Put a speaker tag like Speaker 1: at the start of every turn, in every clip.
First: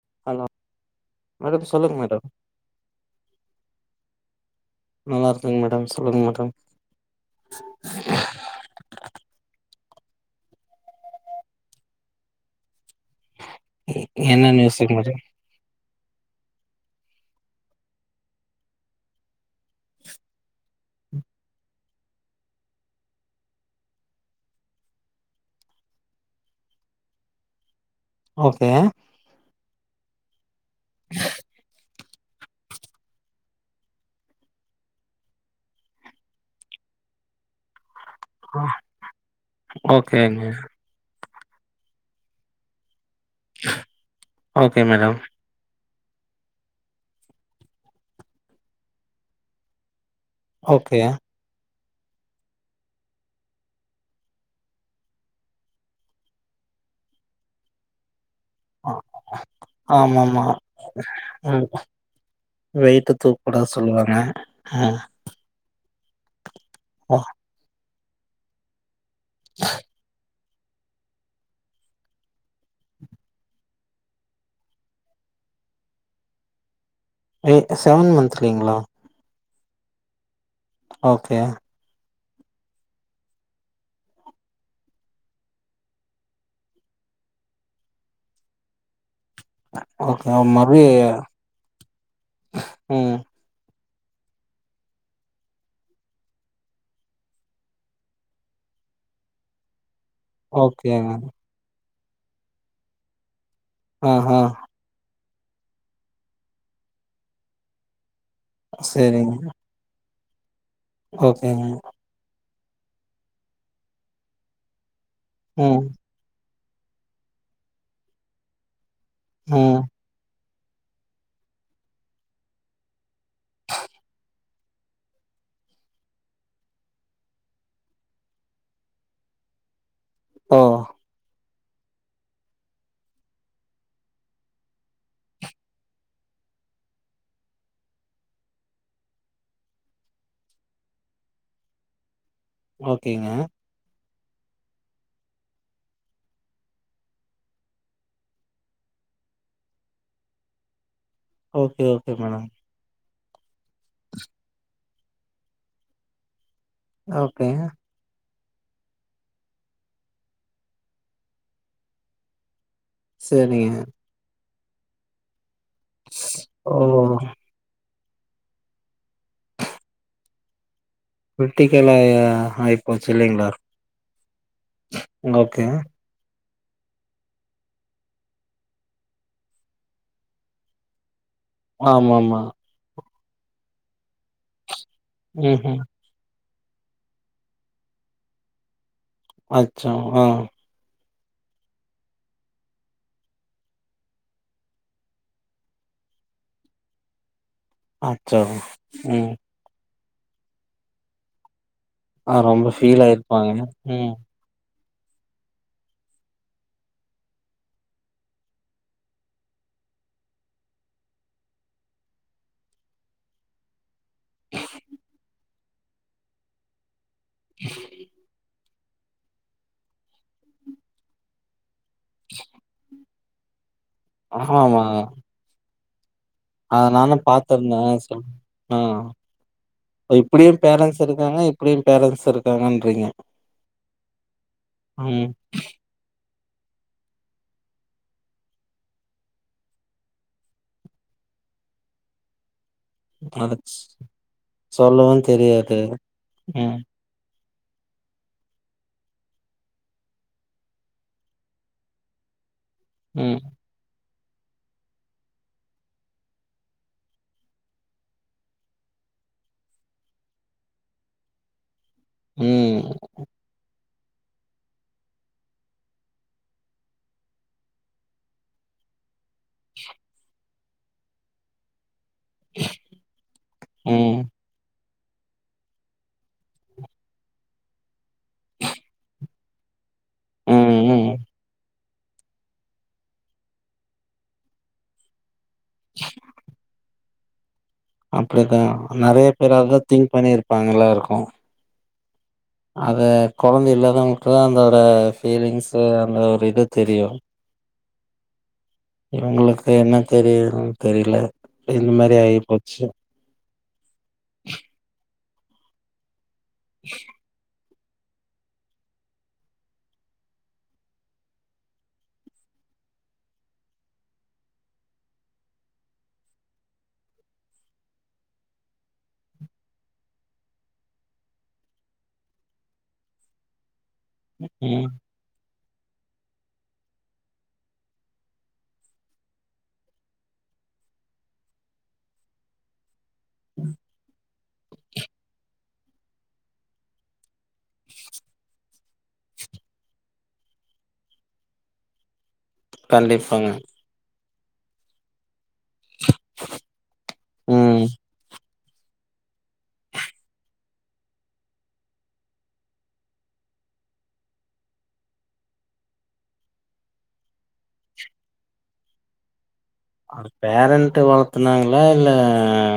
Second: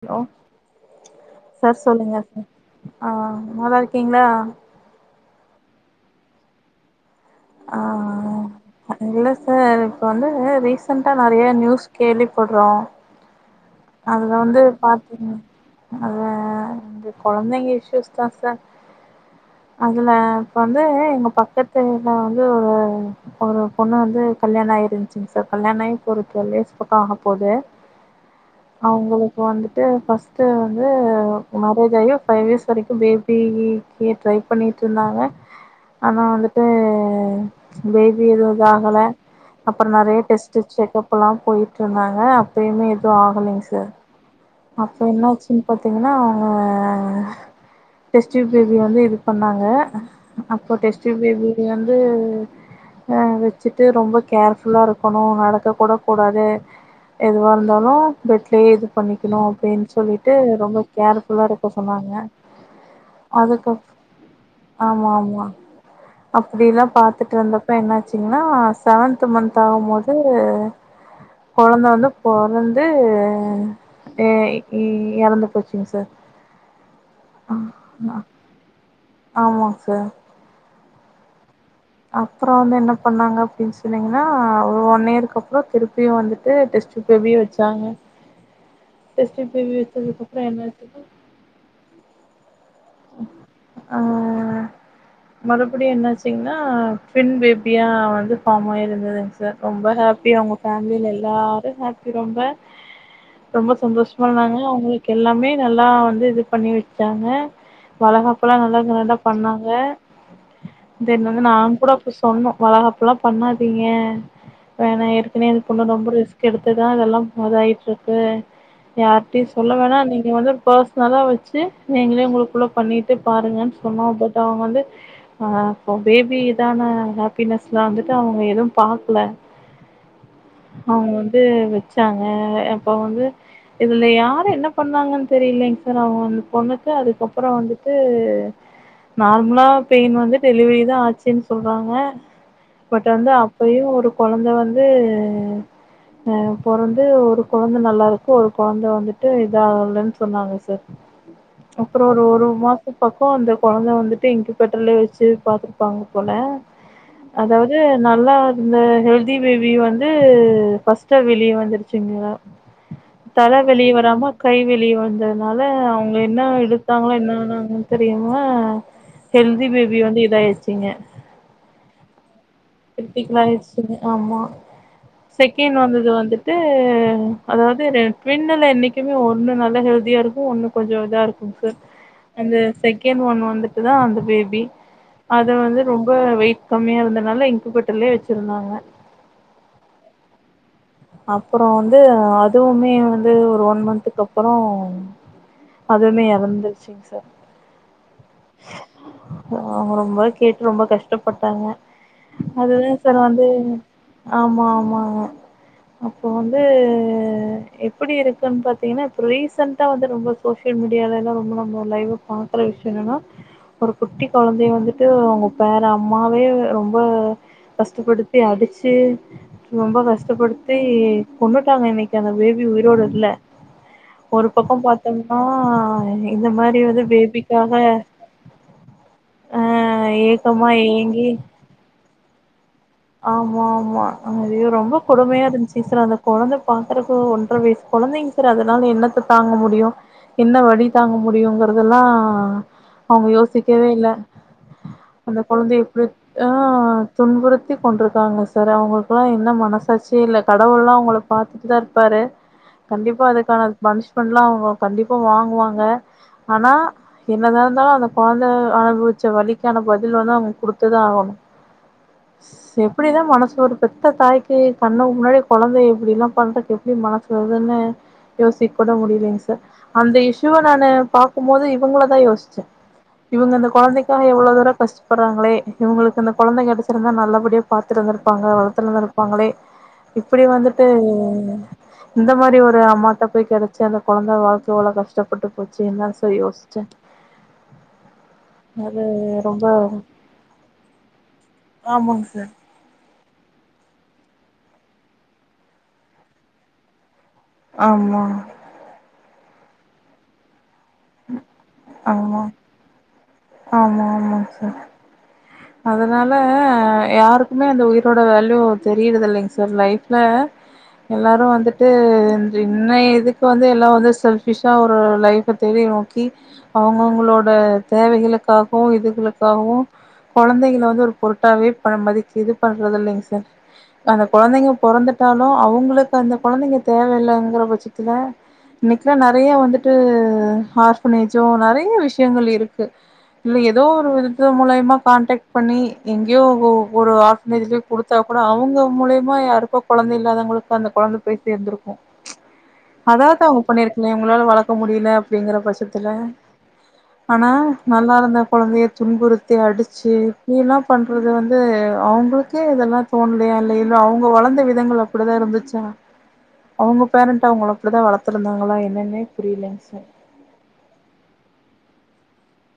Speaker 1: Hello
Speaker 2: madam
Speaker 1: sir சொல்லுங்க
Speaker 2: madam
Speaker 1: sir ஆ நல்லா இருக்கீங்ளா
Speaker 2: நல்லா இருக்கேங் மேடம் சொல்லுங்க மேடம்
Speaker 1: ஆ ஆ இல்ல சார் இப்ப வந்து ரீசன்டா நெறையா நியூஸ் கேள்விப்பட்றோ அதுல
Speaker 2: என்ன
Speaker 1: வந்து
Speaker 2: நியூஸுங்க மேடம்
Speaker 1: பாத்தீங்க அதுவு வந்து கொழந்தைங்க இஸ்யூஸ் தா சார் அதுல இப்ப வந்து எங்க பக்கத்துல வந்து ஒரு ஒரு பொண்ணு வந்து கல்யாணோ ஆகிருந்துச்சுங்க சார் கல்யாண ஆகி இப்ப ஒரு டுவல் டேஸ் பக்கோ ஆகப்போது
Speaker 2: ஓகே
Speaker 1: அவுங்களுக் க்கு வந்துட்டு ஃபர்ஸ்ட்டு வந்து மேரேஜ் ஆகி ஃபைவ் இயர்ஸ் வரைக்கும் பேபி யு ட்ரை பண்ணிட்ருந்தாங்க ஆனா வந்துட்டு பேபி எதுவு இது ஆகல அப்பறோ நெறைய
Speaker 2: ஓகேங்க
Speaker 1: டெஸ்ட்டு செக்கப் பல்லா போயிட்ருந்தாங்க அப்பையுமே எதுவு ஆகலைங் சார்
Speaker 2: ஓகே
Speaker 1: அப்றோ
Speaker 2: மேடம்
Speaker 1: என்னாச்சு சுன் பாத்தீங்கன்னா அவுங்க டெஸ்ட் டியூப் பேபி வந்து இது பண்ணாங்க அப்ப
Speaker 2: ஓகே
Speaker 1: டெஸ்ட் டியூப் பேபி வந்து அ வச்சுட்டு ரொம்ப கேர் ஃபுல்லா இருக்கணு நடக்கக் கூட கூடாது எதுவா இருந்தாலு பெட்லயே இது பண்ணிக் கணு அப்டின் சொல்லிட்டு
Speaker 2: ஆமாமா
Speaker 1: ரொம்ப கேர் ஃபுல்லா
Speaker 2: ம்
Speaker 1: இருக்க சொன்னாங்க
Speaker 2: வெயிட்டு தூக்க கூடாது
Speaker 1: அதுக்கு
Speaker 2: சொல்லுவாங்க ஆ
Speaker 1: அப்டில்லா
Speaker 2: ஓ
Speaker 1: பாத்துட் இருந்தப்ப என்னாச்சிங்கன்னா செவன்த் மன்த் ஆகும் போது கொழந்த வந்து பொறந்து ஏ எறந்து போச்சுங்க சார்
Speaker 2: எ செவன்த் மந்த்லிங்களா
Speaker 1: ஆமாங்க சார்
Speaker 2: ஓகே
Speaker 1: அப்பறோ வந்து என்ன பண்ணாங்க அப்டின்னு சொன்னீங்கன்னா வன் இயருக்கு அப்றோ த்ருப்பியு வந்துட்டு டெஸ்ட் இப்பெவ்வியு வெச்சாங்க டெஸ்டியூப் பேபி
Speaker 2: ஓகே
Speaker 1: வெச்சதுக்கப்பறோ என்ன
Speaker 2: மறுபடி
Speaker 1: ஆச்சுன்னா
Speaker 2: ம்
Speaker 1: ஆ மறுபடியு என்னாச்சிங்கனா ட்வென் பேபியா வந்து ஃபாமாய் இருந்துதுங்க் சார் ரொம்ப ஹாப்பியா அவ்ங்க ஃபேமிலில
Speaker 2: ஓகேங்க
Speaker 1: எல்லாரு ஹாப்பி ரொம்ப ரொம்ப
Speaker 2: ஆ
Speaker 1: சந்தோஷமா
Speaker 2: ஆ
Speaker 1: இருந்தாங்க அவ்ங்களுக்கு எல்லாமே நல்லா வந்து இது பண்ணி வெச்சாங்க வளகாப்பெல்லா நல்லா க்ராண்டா
Speaker 2: சரிங்க
Speaker 1: பண்ணாங்க தென் வந்து
Speaker 2: ஓகேங்க
Speaker 1: நாங் கூட போய் சொன்னோ வளகாப்பெல்லா பண்ணாதீங்க வேணா எ சன்னயா இது
Speaker 2: ம்
Speaker 1: பொண்ணு ரொம்ப ரிஸ்க் எடுத்துதா இதெல்லா பதாயிட்டு இருக்கு யார்ட்டயயு சொல்ல
Speaker 2: ம்
Speaker 1: வேணா நீங்க வந்து பேர்சனலா வெச்சு நீங்களே உங்குளு இவ்ளோ பண்ணிட்டு பாருங்கன்னு சொன்னோ அப்ப அவ்ங்க வந்து ஆ இப்ப பேபி இதான ஹாப்பினஸ் லா வந்துட்டு அவ்ங்க எது பாக்ல [inaudible]
Speaker 2: ஓ
Speaker 1: அவ்ங்க வந்து வெச்சாங்க அப்போ வந்து இதுல யாரு என்ன பண்ணாங்கன் தெரியில்லெங்க சார் அவ்ங்க வந் பொண்ணுக்கு அதுக்கப் பறோ வந்துட்டு நார்மலா பெய்ன் வந்து டெலிவரி தா ஆச்சுன்னு சொல்றாங்க பட் வந்து
Speaker 2: ஓகேங்க
Speaker 1: அ அப்பயு ஒரு கொழந்த வந்து அ பொறந்து ஒரு கொழந்த நல்லா இருக்கு ஒரு கொழந்த வந்துட்டு இது ஆகலன்னு சொன்னாங்க சார்
Speaker 2: ஓகே
Speaker 1: அப்பறோ
Speaker 2: ஓகே
Speaker 1: ஒரு ஒரு
Speaker 2: மேடம்
Speaker 1: மாசோ பக்கோ அந்த கொழந்த வந்துட்டு இன்குபெட்டர்லயே வெச்சு பாத்துருப்பாங்க போல
Speaker 2: ஓகே
Speaker 1: அதாவ்து நல்லா இருந்த ஹெல்த்தி பேபி வந்து ஃபஸ்ட்டா வெளிய வந்துருச்சுங்கே தல
Speaker 2: சரிங்க
Speaker 1: வெளிய வராம கை வெளிய வந்ததுனால அவங்க என்ன இது
Speaker 2: ஓ
Speaker 1: பண்ணனுங் தெரியுமா ஹெல்த்தி பேபி வந்து இதாயிர்ச்சிங்க
Speaker 2: க்ரிட்டிக்கலா அ ஆய்
Speaker 1: க்ரிட்டிக்கல் ஆயிடுச்சுங்க ஆமா
Speaker 2: ஓகே
Speaker 1: செகெண் வந்தது வந்துட்டு அ அதாவது ரெ ட்வின்னுல என்னெக்குமே ஒன்னு நல்ல ஹெல்த்தியா இருக்கு ஒன்னு கொஞ்சொ இதா இருக்குங் க
Speaker 2: ஆமாமா
Speaker 1: அந்த செகெண்ட் வன் வந்துட்டு தா அந்த பேபி அத
Speaker 2: ம்ஹும்
Speaker 1: வந்து ரொம் ரொம்ப வெய்ட் கம்மியா இருந்தனால இன்குபெட்டர்லயே வெச்சிருந்தாங்க
Speaker 2: அச்சா ஆ
Speaker 1: அப்பறோ வந்து அதுவுமே வந்து ஒரு வன் மந்த்க்கு அப்பறோ அதுவுமே எறந்துருச்சிங் சார்
Speaker 2: அச்சா ம்
Speaker 1: அவ்ங்க ரொம்பொவே கேட்டு ரொம்ப கஷ்டப்பட்டாங்க
Speaker 2: ஆ ரொம்ப
Speaker 1: அதுதாங்
Speaker 2: ஃபீல்
Speaker 1: சார் வந்து
Speaker 2: ஆயிருப்பாங்க ம்
Speaker 1: ஆமா ஆமாங்க அப்போ வந்து எப்பிடி இருக்குன்னு பாத்தீங்கன்னா இப்ப ரீசன்ட்டா வந்து ரொம்ப சோசியல் மீடியால எல்லா ரொம்ப நம்ம லைவா பாக்கற விஷ்யொ என்னன்னா ஒரு குட்டி கொழந்தய வந்துட்டு அவ்ங்க பேற அம்மாவே வ ரொம்ப ரொம்ப கஷ்டப்படுத்தி அடுச்சு ரொம்ப கஷ்டப்படுத்தி கொன்னுடாங்க இன்னெக்கி அந்த பேபி உயிரோட இல்ல ஒரு பக்கொம்
Speaker 2: ஆமாமா
Speaker 1: பாத்தோம்னா இந்த மாரி
Speaker 2: அத
Speaker 1: வந்து
Speaker 2: நானு
Speaker 1: பேபிக்காக
Speaker 2: பாத்திருந்தே சொல் ஆ
Speaker 1: அ ஏக்கம்மா ஏங்கி
Speaker 2: அப்டியு பேரன்ட்ஸ் இருக்காங்கன்றீங்க
Speaker 1: ஆமா ஆமா அது ரொம்ப
Speaker 2: ம்
Speaker 1: கொடுமையா இருந்துச்சு விஸ்வநாதன் கொழந்த பாக்குறப்போ ஒன்றரை வயசு கொழந்தைங்க சார் அதனால என்னத்த தாங்க முடியு என்ன வலி தாங்க முடியுங்கறதெல்லா அவங்க
Speaker 2: அது
Speaker 1: யோசிக்கவே இல்ல
Speaker 2: சொல்லவு
Speaker 1: அந்த
Speaker 2: தெரியாது
Speaker 1: கொழந்தைய எப்டி அ
Speaker 2: ம்
Speaker 1: துன்புறு சுற்றி கொண்டிருக்காங்க சார் அவங்களுக்கு எல்லா என்ன மனசாட்சி இல்ல கடவுள் எல்லா அவங்கள பாத்துட்டு தா இருப்பாரு கண்டிப்பா
Speaker 2: ம்
Speaker 1: அதுக்கான பனிஷ்மெண்ட் எல்லா அவங்க கண்டிப்பா வாங்குவாங்க ஆனா என்னதா இருந்தாலு அந்த கொழந்தை அனுபவிச்ச வலிக்கான பதில் வந்து அவங்க குடுத்ததா ஆகணு
Speaker 2: ம்
Speaker 1: எப்படிதா மனசு வரு பெத்த தாய்க்கு கண்ணுக்கு முன்னாடி கொழந்தை இப்டி எல்லா பண்றதுக்கு எப்டி மனசு வருதுன்னு யோசிக்க கூட முடியலங்க சார் அந்த இசுவ நா பாக்கும் போது இவங்கள யோசிச்சே இவங்க இந்த
Speaker 2: ம்
Speaker 1: கொழந்தைக்காக எவ்வளவு தூர கஷ்டப்படுறாங்களே இவங்களுக்கு இந்த கொழந்தை கெடச் இருந்தா நல்லபடியா பாத்துட்டுந்துருப்பாங்க வளர்த்துட்டு இருந்தருப்பாங்களே இப்டி
Speaker 2: ம்
Speaker 1: வந்துட்டு
Speaker 2: ம்
Speaker 1: இந்த மாரி ஒரு அம்மாட்ட போய் கெடைச்சி அந்த குழந்தை வாழ்க்க எவ்வளவு கஷ்டப்பட்டு போச்சு என்ன சார் யோசிச்சே
Speaker 2: அப்டிதா
Speaker 1: அது
Speaker 2: நெறைய பேரா
Speaker 1: ரொம்ப
Speaker 2: இருந்தா திங்க் பண்ணிருப்பாங்க எல்லா இருக்கு
Speaker 1: ஆமாங்க சார்
Speaker 2: அது கொழந்தை இல்லாதவங்களுக்குதா அந்தோட ஃபீலிங்ஸ அந்த ஒரு இது தெரியு
Speaker 1: ஆமா
Speaker 2: இவங்களுக்கு என்ன தெரியதுன்னு தெரியல இந்த மாரி ஆகி
Speaker 1: ஆமா
Speaker 2: போச்சு
Speaker 1: ஆமா ஆமாங்க சார் அதனால யாருக்கு அந்த உயிரோட வேல்யூ தெரியுது இல்லைங்க சார் லைஃப்ல எல்லாரு வந்துட்டு இன்ன இதுக்கு வந்து எல்லா வந்து செல்பிஷா ஒரு ஒரு லைஃப் [unintelligible] நோக்கி அவங்க அவங்களோட தேவைகளுக்காகவு இதுகளுக்காகவு கொழந்தைகள வந்து ஒரு பொருட்டாவே ப மதிக்க இது பண்றது இல்லைங்க சார் அந்த கொழந்தைங்க
Speaker 2: ம்
Speaker 1: பொறந்துட்டாலு அவங்களுக்கு அந்த கொழந்தைங்க தேவ இல்லங்கிற பட்சத்துல இப்ப நெறைய வந்துட்டு ஹார்பனேஜும் நறைய விஷயங்கள் இருக்கு இல்ல ஏதோ ஒரு விதத்த மூலியமா கான்டக்ட் பண்ணி எங்கேயோ ஒரு ஆர்ப்னேஜலயே குடுத்தா கூட அவங்க மூலியமா யாருக்கோ கொழந்த இல்லாதவங்களுக்கு அந்த கொழந்த பேய் சேந்திரும் அதாவது
Speaker 2: கண்டிப்பாங்க
Speaker 1: அவங்க பண்ணிருக்குமே உங்களால வளக்க முடியல அப்டிங்கற பட்சத்துல ஆனா
Speaker 2: ம்
Speaker 1: நல்லா இருந்த கொழந்தையை துன்புறுத்தி அடிச்சு இப்டி எல்லா பண்றது வந்து அவங்களுக்கே இதெல்லா தோணலையா இல்லைய இல்ல அவங்க வளந்த விதங்கள் அப்படிதா இருந்துச்சா அவங்க பேரண்ட் அவங்கள அப்டி தா வளத்துருந்தாங்களா என்னன்னே புரியலங்க சார்
Speaker 2: பேரண்ட் வளத்துனாங்களா இல்ல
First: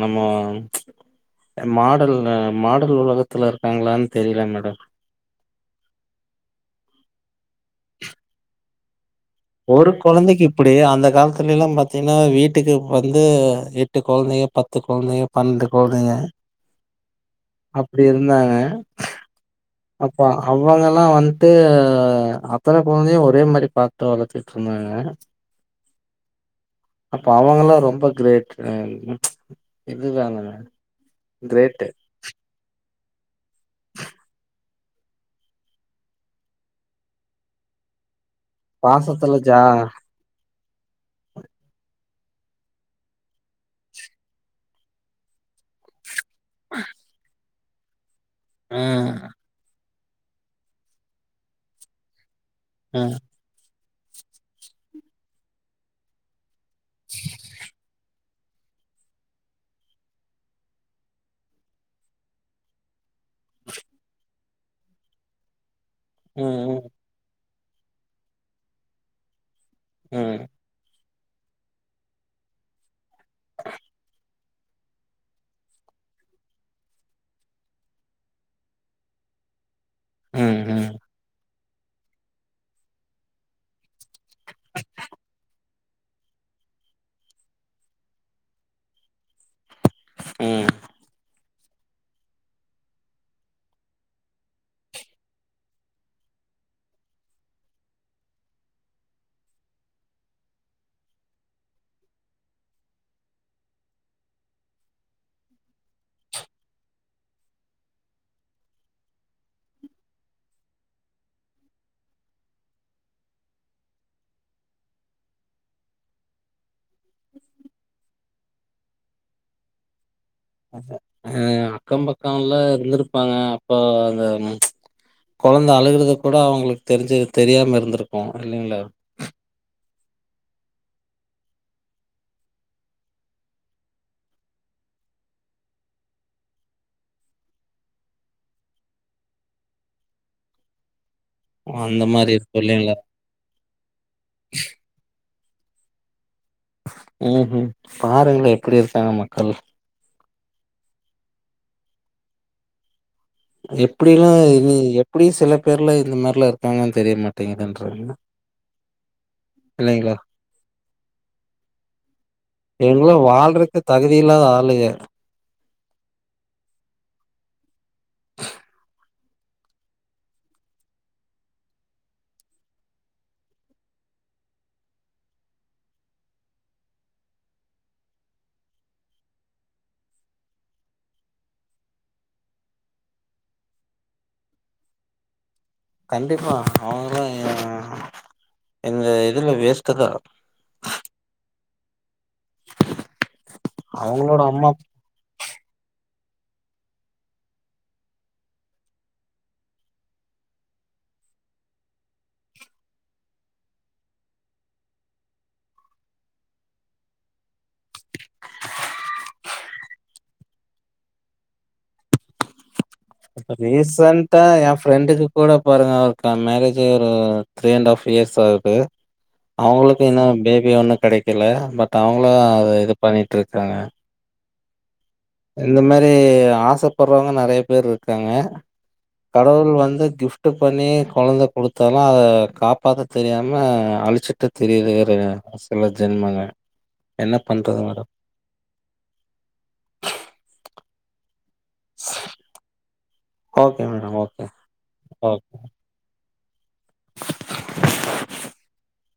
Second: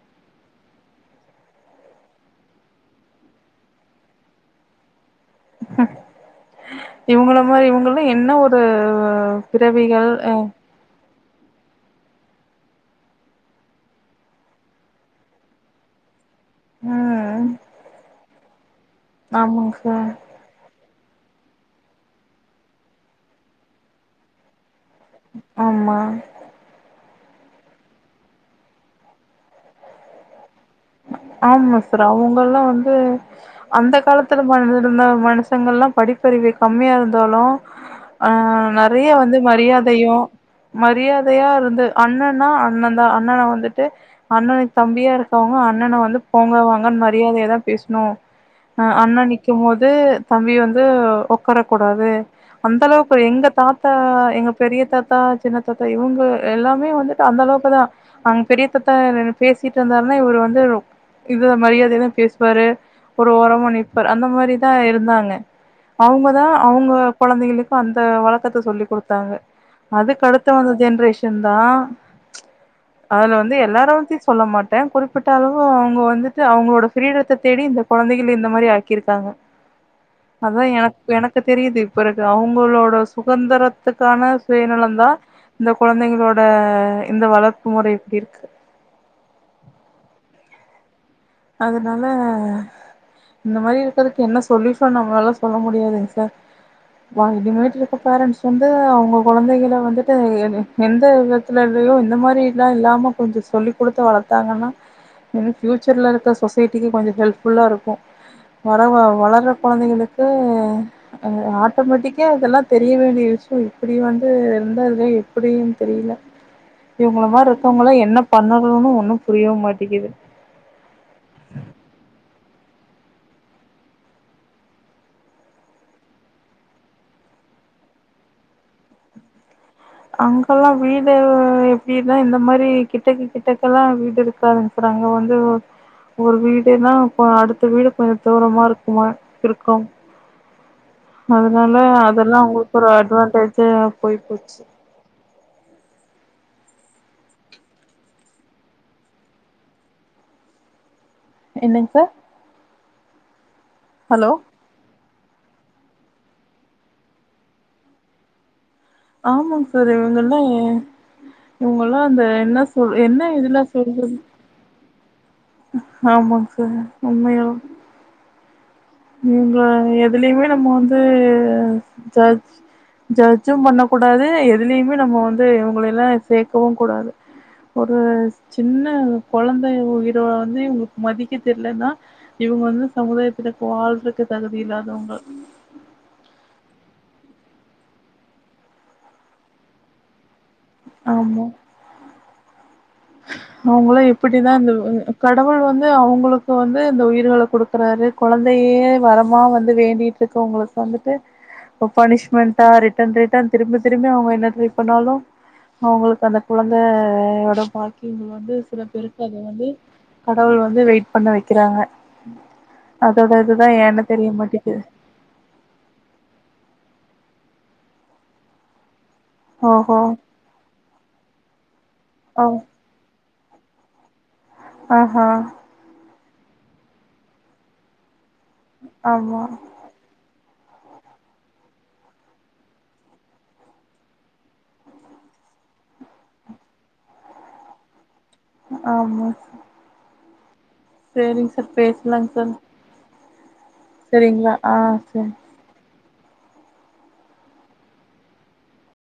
Speaker 2: நம்மோ மாடல் மாடல் உலகத்துல இருக்காங்களான்னு தெரியல மேடம்
Speaker 1: இவங்கள மாரி இவங்கலா என்ன ஒரு
Speaker 2: ஒரு
Speaker 1: பிறவிகள் அ
Speaker 2: குழந்தைக்கு இப்டி அப்படிய அந்த காலத்துல எல்லா பாத்தீங்கன்னா வீட்டுக்கு வந்து எட்டு கொழந்தையோ பத்து கொழந்தையோ [unintelligible]
Speaker 1: அ
Speaker 2: அப்டி இருந்தாங்க
Speaker 1: ஆமாங்க சார்
Speaker 2: அவுங்க எல்லா வந்ட்டு அத்தன கொழந்தையு ஒரே மாரி பாத்து வளர்த்துட்ருந்தாங்க
Speaker 1: ஆமா
Speaker 2: அப்ப அவங்க எல்லா ரொம்ப கிரேட் இதுதாங்க
Speaker 1: ஆமா
Speaker 2: கிரேட்டு
Speaker 1: சார் அவுங்கல்லா வந்து அந்த காலத்துல மாரி இருந்த மனுசங்கள்லா படிப்பறிவு கம்மியா இருந்தாலு ஆ நறைய
Speaker 2: பாசத்துல
Speaker 1: வந்து
Speaker 2: ஜா
Speaker 1: மரியாதையு மரியாதையா இருந்து அண்ணன்னா அண்ணன் தா அண்ணன வந்துட்டு அண்ணனுக்கு தம்பியா இருக்கோ அண்ணன வந்து போங்க வாங்க மரியாதையா தா பேசணு அ அண்ணன் நிக்கும் போது தம்பி வந்து ஒக்கரக்கூடாது அந்த
Speaker 2: அ
Speaker 1: அளவுக்கு எங்க தாத்தா எங்க பெரிய தாத்தா சின்ன தாத்தா இவுங்க எல்லாமே வந்துட்டு அந்த அளவுக்கு தா அங் பெரியதாத்தா பேசிட்டு இருந்தாருன்னா இவுரு வந்து இது மரியாதையா தா பேசுவாரு ஒரு ஒரமா நிப்பார் அந்த மாரிதா இருந்தாங்க அவுங்க
Speaker 2: ம்
Speaker 1: தா
Speaker 2: ம்
Speaker 1: அவுங்க கொழந்தைகளுக்கு அந்த வழக்கத்த சொல்லி் குடுத்தாங்க அதுக்கு
Speaker 2: ம்
Speaker 1: அடுத்த வந்த ஜென்ரேஷ் ஷன்தா அதுல வந்து எல்லாரு பத்தியு சொல்ல மாட் ட குறிப்பிட்ட அளவு அவுங்க வந்துட்டு அவுங்களோட ஃபிரீடத்த தேடி இந்த கொழந்தைகள் இந்த மாரி ஆக்கிருக்காங்க அதா
Speaker 2: ம் ம்
Speaker 1: எனக் எனக்கு தெரியுது பிறகு அவுங்களோட சுகந்திரத்துக்கான சுயநலந்தா இந்த கொழந்தைங்களோட இந்த வளர்ப்பு முறை இப்படி இருக்கு
Speaker 2: ம்
Speaker 1: அதனால இந்த மாரி இருக்கறதுக்கு என்ன சொல்யூஷன்னோ நம்மளால சொல்ல முடியாதுங்க சார் வா இனிமேட்டு இருக்க பேரண்ட்ஸ் வந்து அவுங்க கொழந்தைகள வந்துட்டு எ எந்த விதத்துல இல்லையோ இந்த மாரிலா இல்லாம கொஞ்ச சொல்லி் குடுத்து வளத்தாங்கன்னா இன்னு ஃபியூச்சர்ல இருக்கற சொசைட்டிக்கு கொஞ்சோ ஹெல்ப்ஃபுல்லா இருக்கு வர வ வளர்ற கொழந்தைகளுக்கு அ ஆட்டோமேட்டிக்கா இதெல்லா தெரிய வேண்டிய விஷயோ இப்படி வந்து இருந்தாது எப்படியுனு தெரியல இவுங்கள மாரி இருக்கவங்களா என்ன பண்ணணுன்னு ஒண்ணு புரியவு மாட்டேங்கிது
Speaker 2: அ அக்கம் பக்கம்லா இருந்திருப்பாங்க அப்ப அங்க கொழந்த அழுகறது கூட அவுங்களுக்கு தெரிஞ்சு தெரியாம இருந்திருக்கு இல்லைங்களா
Speaker 1: அங்கல்லா வீடு எப்படினா இந்த மாரி கிட்டக்க கிட்டக்கல்லா வீடு இருக்காதுங்க அப்புறோ அங்க வந்து ஒரு வீடுனா இப்ப அடுத்த வீடு கொஞ்சோ தூரமா இருக்குமா இருக்கு அதனால
Speaker 2: அந்த மாரி
Speaker 1: அதெல்லா
Speaker 2: இருக்கு
Speaker 1: உங்களுக்கு ஒரு
Speaker 2: இல்லைங்களா?
Speaker 1: அட்வான்டேஜ் போயி போச்சு
Speaker 2: ம்ஹும் பாருங்களே எப்படி இருக்காங்க மக்கள்
Speaker 1: என்னங்க சார்
Speaker 2: எப்படிலா
Speaker 1: ஹலோ
Speaker 2: இது எப்படி சில பேர்ல இந்த மார்ல இருக்காங்கன் தெரியமாட்டேங்கன்ற
Speaker 1: ஆமாங்க சார் இவங்கல்லே இவுங்களா அந்த என்ன சொல்
Speaker 2: இவங்கலாம்
Speaker 1: என்ன இதலா
Speaker 2: வாழ்றக்கு
Speaker 1: சொ
Speaker 2: தகுதி இல்லாத ஆளுக
Speaker 1: ஆமாங் சார் உண்மையலு இவுங்க எதுலயுமே நம்ம வந்து ஜட்ஜ் ஜட்ஜும் பண்ண கூடாது எதுலயுமே நம்ம வந்து இவுங்களை எல்லா சேக்கவு கூடாது ஒரு சின்ன கொழந்த உயிர வந்து இவுங்களுக்கு மதிக்க தெரிலன்னா இவுங்க வந்து சமுதாயத்துல வாழ்றதுக்கு தகுதி இல்லாதவுங்க
Speaker 2: கண்டிப்பா அவங்கதா எ இந்த இதுல வேஸ்ட்டா தாருக்கு
Speaker 1: ஆமா அவங்களு
Speaker 2: அவங்களோட
Speaker 1: எப்படிதா
Speaker 2: அம்மா
Speaker 1: இந்தவ கடவுள் வந்து அவங்களுக்கு வந்து இந்த உயிர்கள கொடுக்குறாரு கொழந்தையே வரமா வந்து வேண்டிட்டு இருங்குறவங்களுக்கு வந்துட்டு இப்ப பனிஷ்மெண்ட்டா ரிட்டன் ரிட்டன் திரும்பி திரும்பி அவங்க என்ன ட்ரை பண்ணாலு அவங்களுக்கு அந்த குழந்தையோட பாக் வங்க வந்து சில பேருக்கு அது வந்து கடவுள் வந்து வெயிட் பண்ண வைக்கிறாங்க அதோட இதுதா ஏன்னு தெரிய
Speaker 2: ரீசன்டா என்
Speaker 1: மாட்டேக்குது
Speaker 2: ஃரெண்டுக்கு கூட பாருங்க அவருக்கு மேரேஜ் ஆயி ஒரு த்ரீ அண்ட் ஹாஃப் இயர்ஸ் ஆகுது
Speaker 1: ஓஹோ
Speaker 2: அவங்களுக்கு இன்னு பேபி ஒண்ணு கிடைக்கல பட் அவங்களு
Speaker 1: ஓ
Speaker 2: அது இது பண்ணிட்டு இருக்காங்க
Speaker 1: ஆ ஹா
Speaker 2: இந்த மாதிரி ஆசைப்படுறவங்க நறைய பேர் இருக்காங்க
Speaker 1: ஆமா
Speaker 2: கடவுள் வந்து கிஃப்ட் ஃப்ட்டு பண்ணி கொழந்த குடுத்தாலு அத காப்பாத்த தெரியாம அழிச்சுட்டு திரியுர சில ஜென்மங்கள் என்ன பண்றது மேடம்
Speaker 1: ஆமா சேரிங்க சார் பேசலாங்க சார்
Speaker 2: ஓகே மேடம் ஓகே
Speaker 1: செரிங்களா ஆ சரி
Speaker 2: ஓ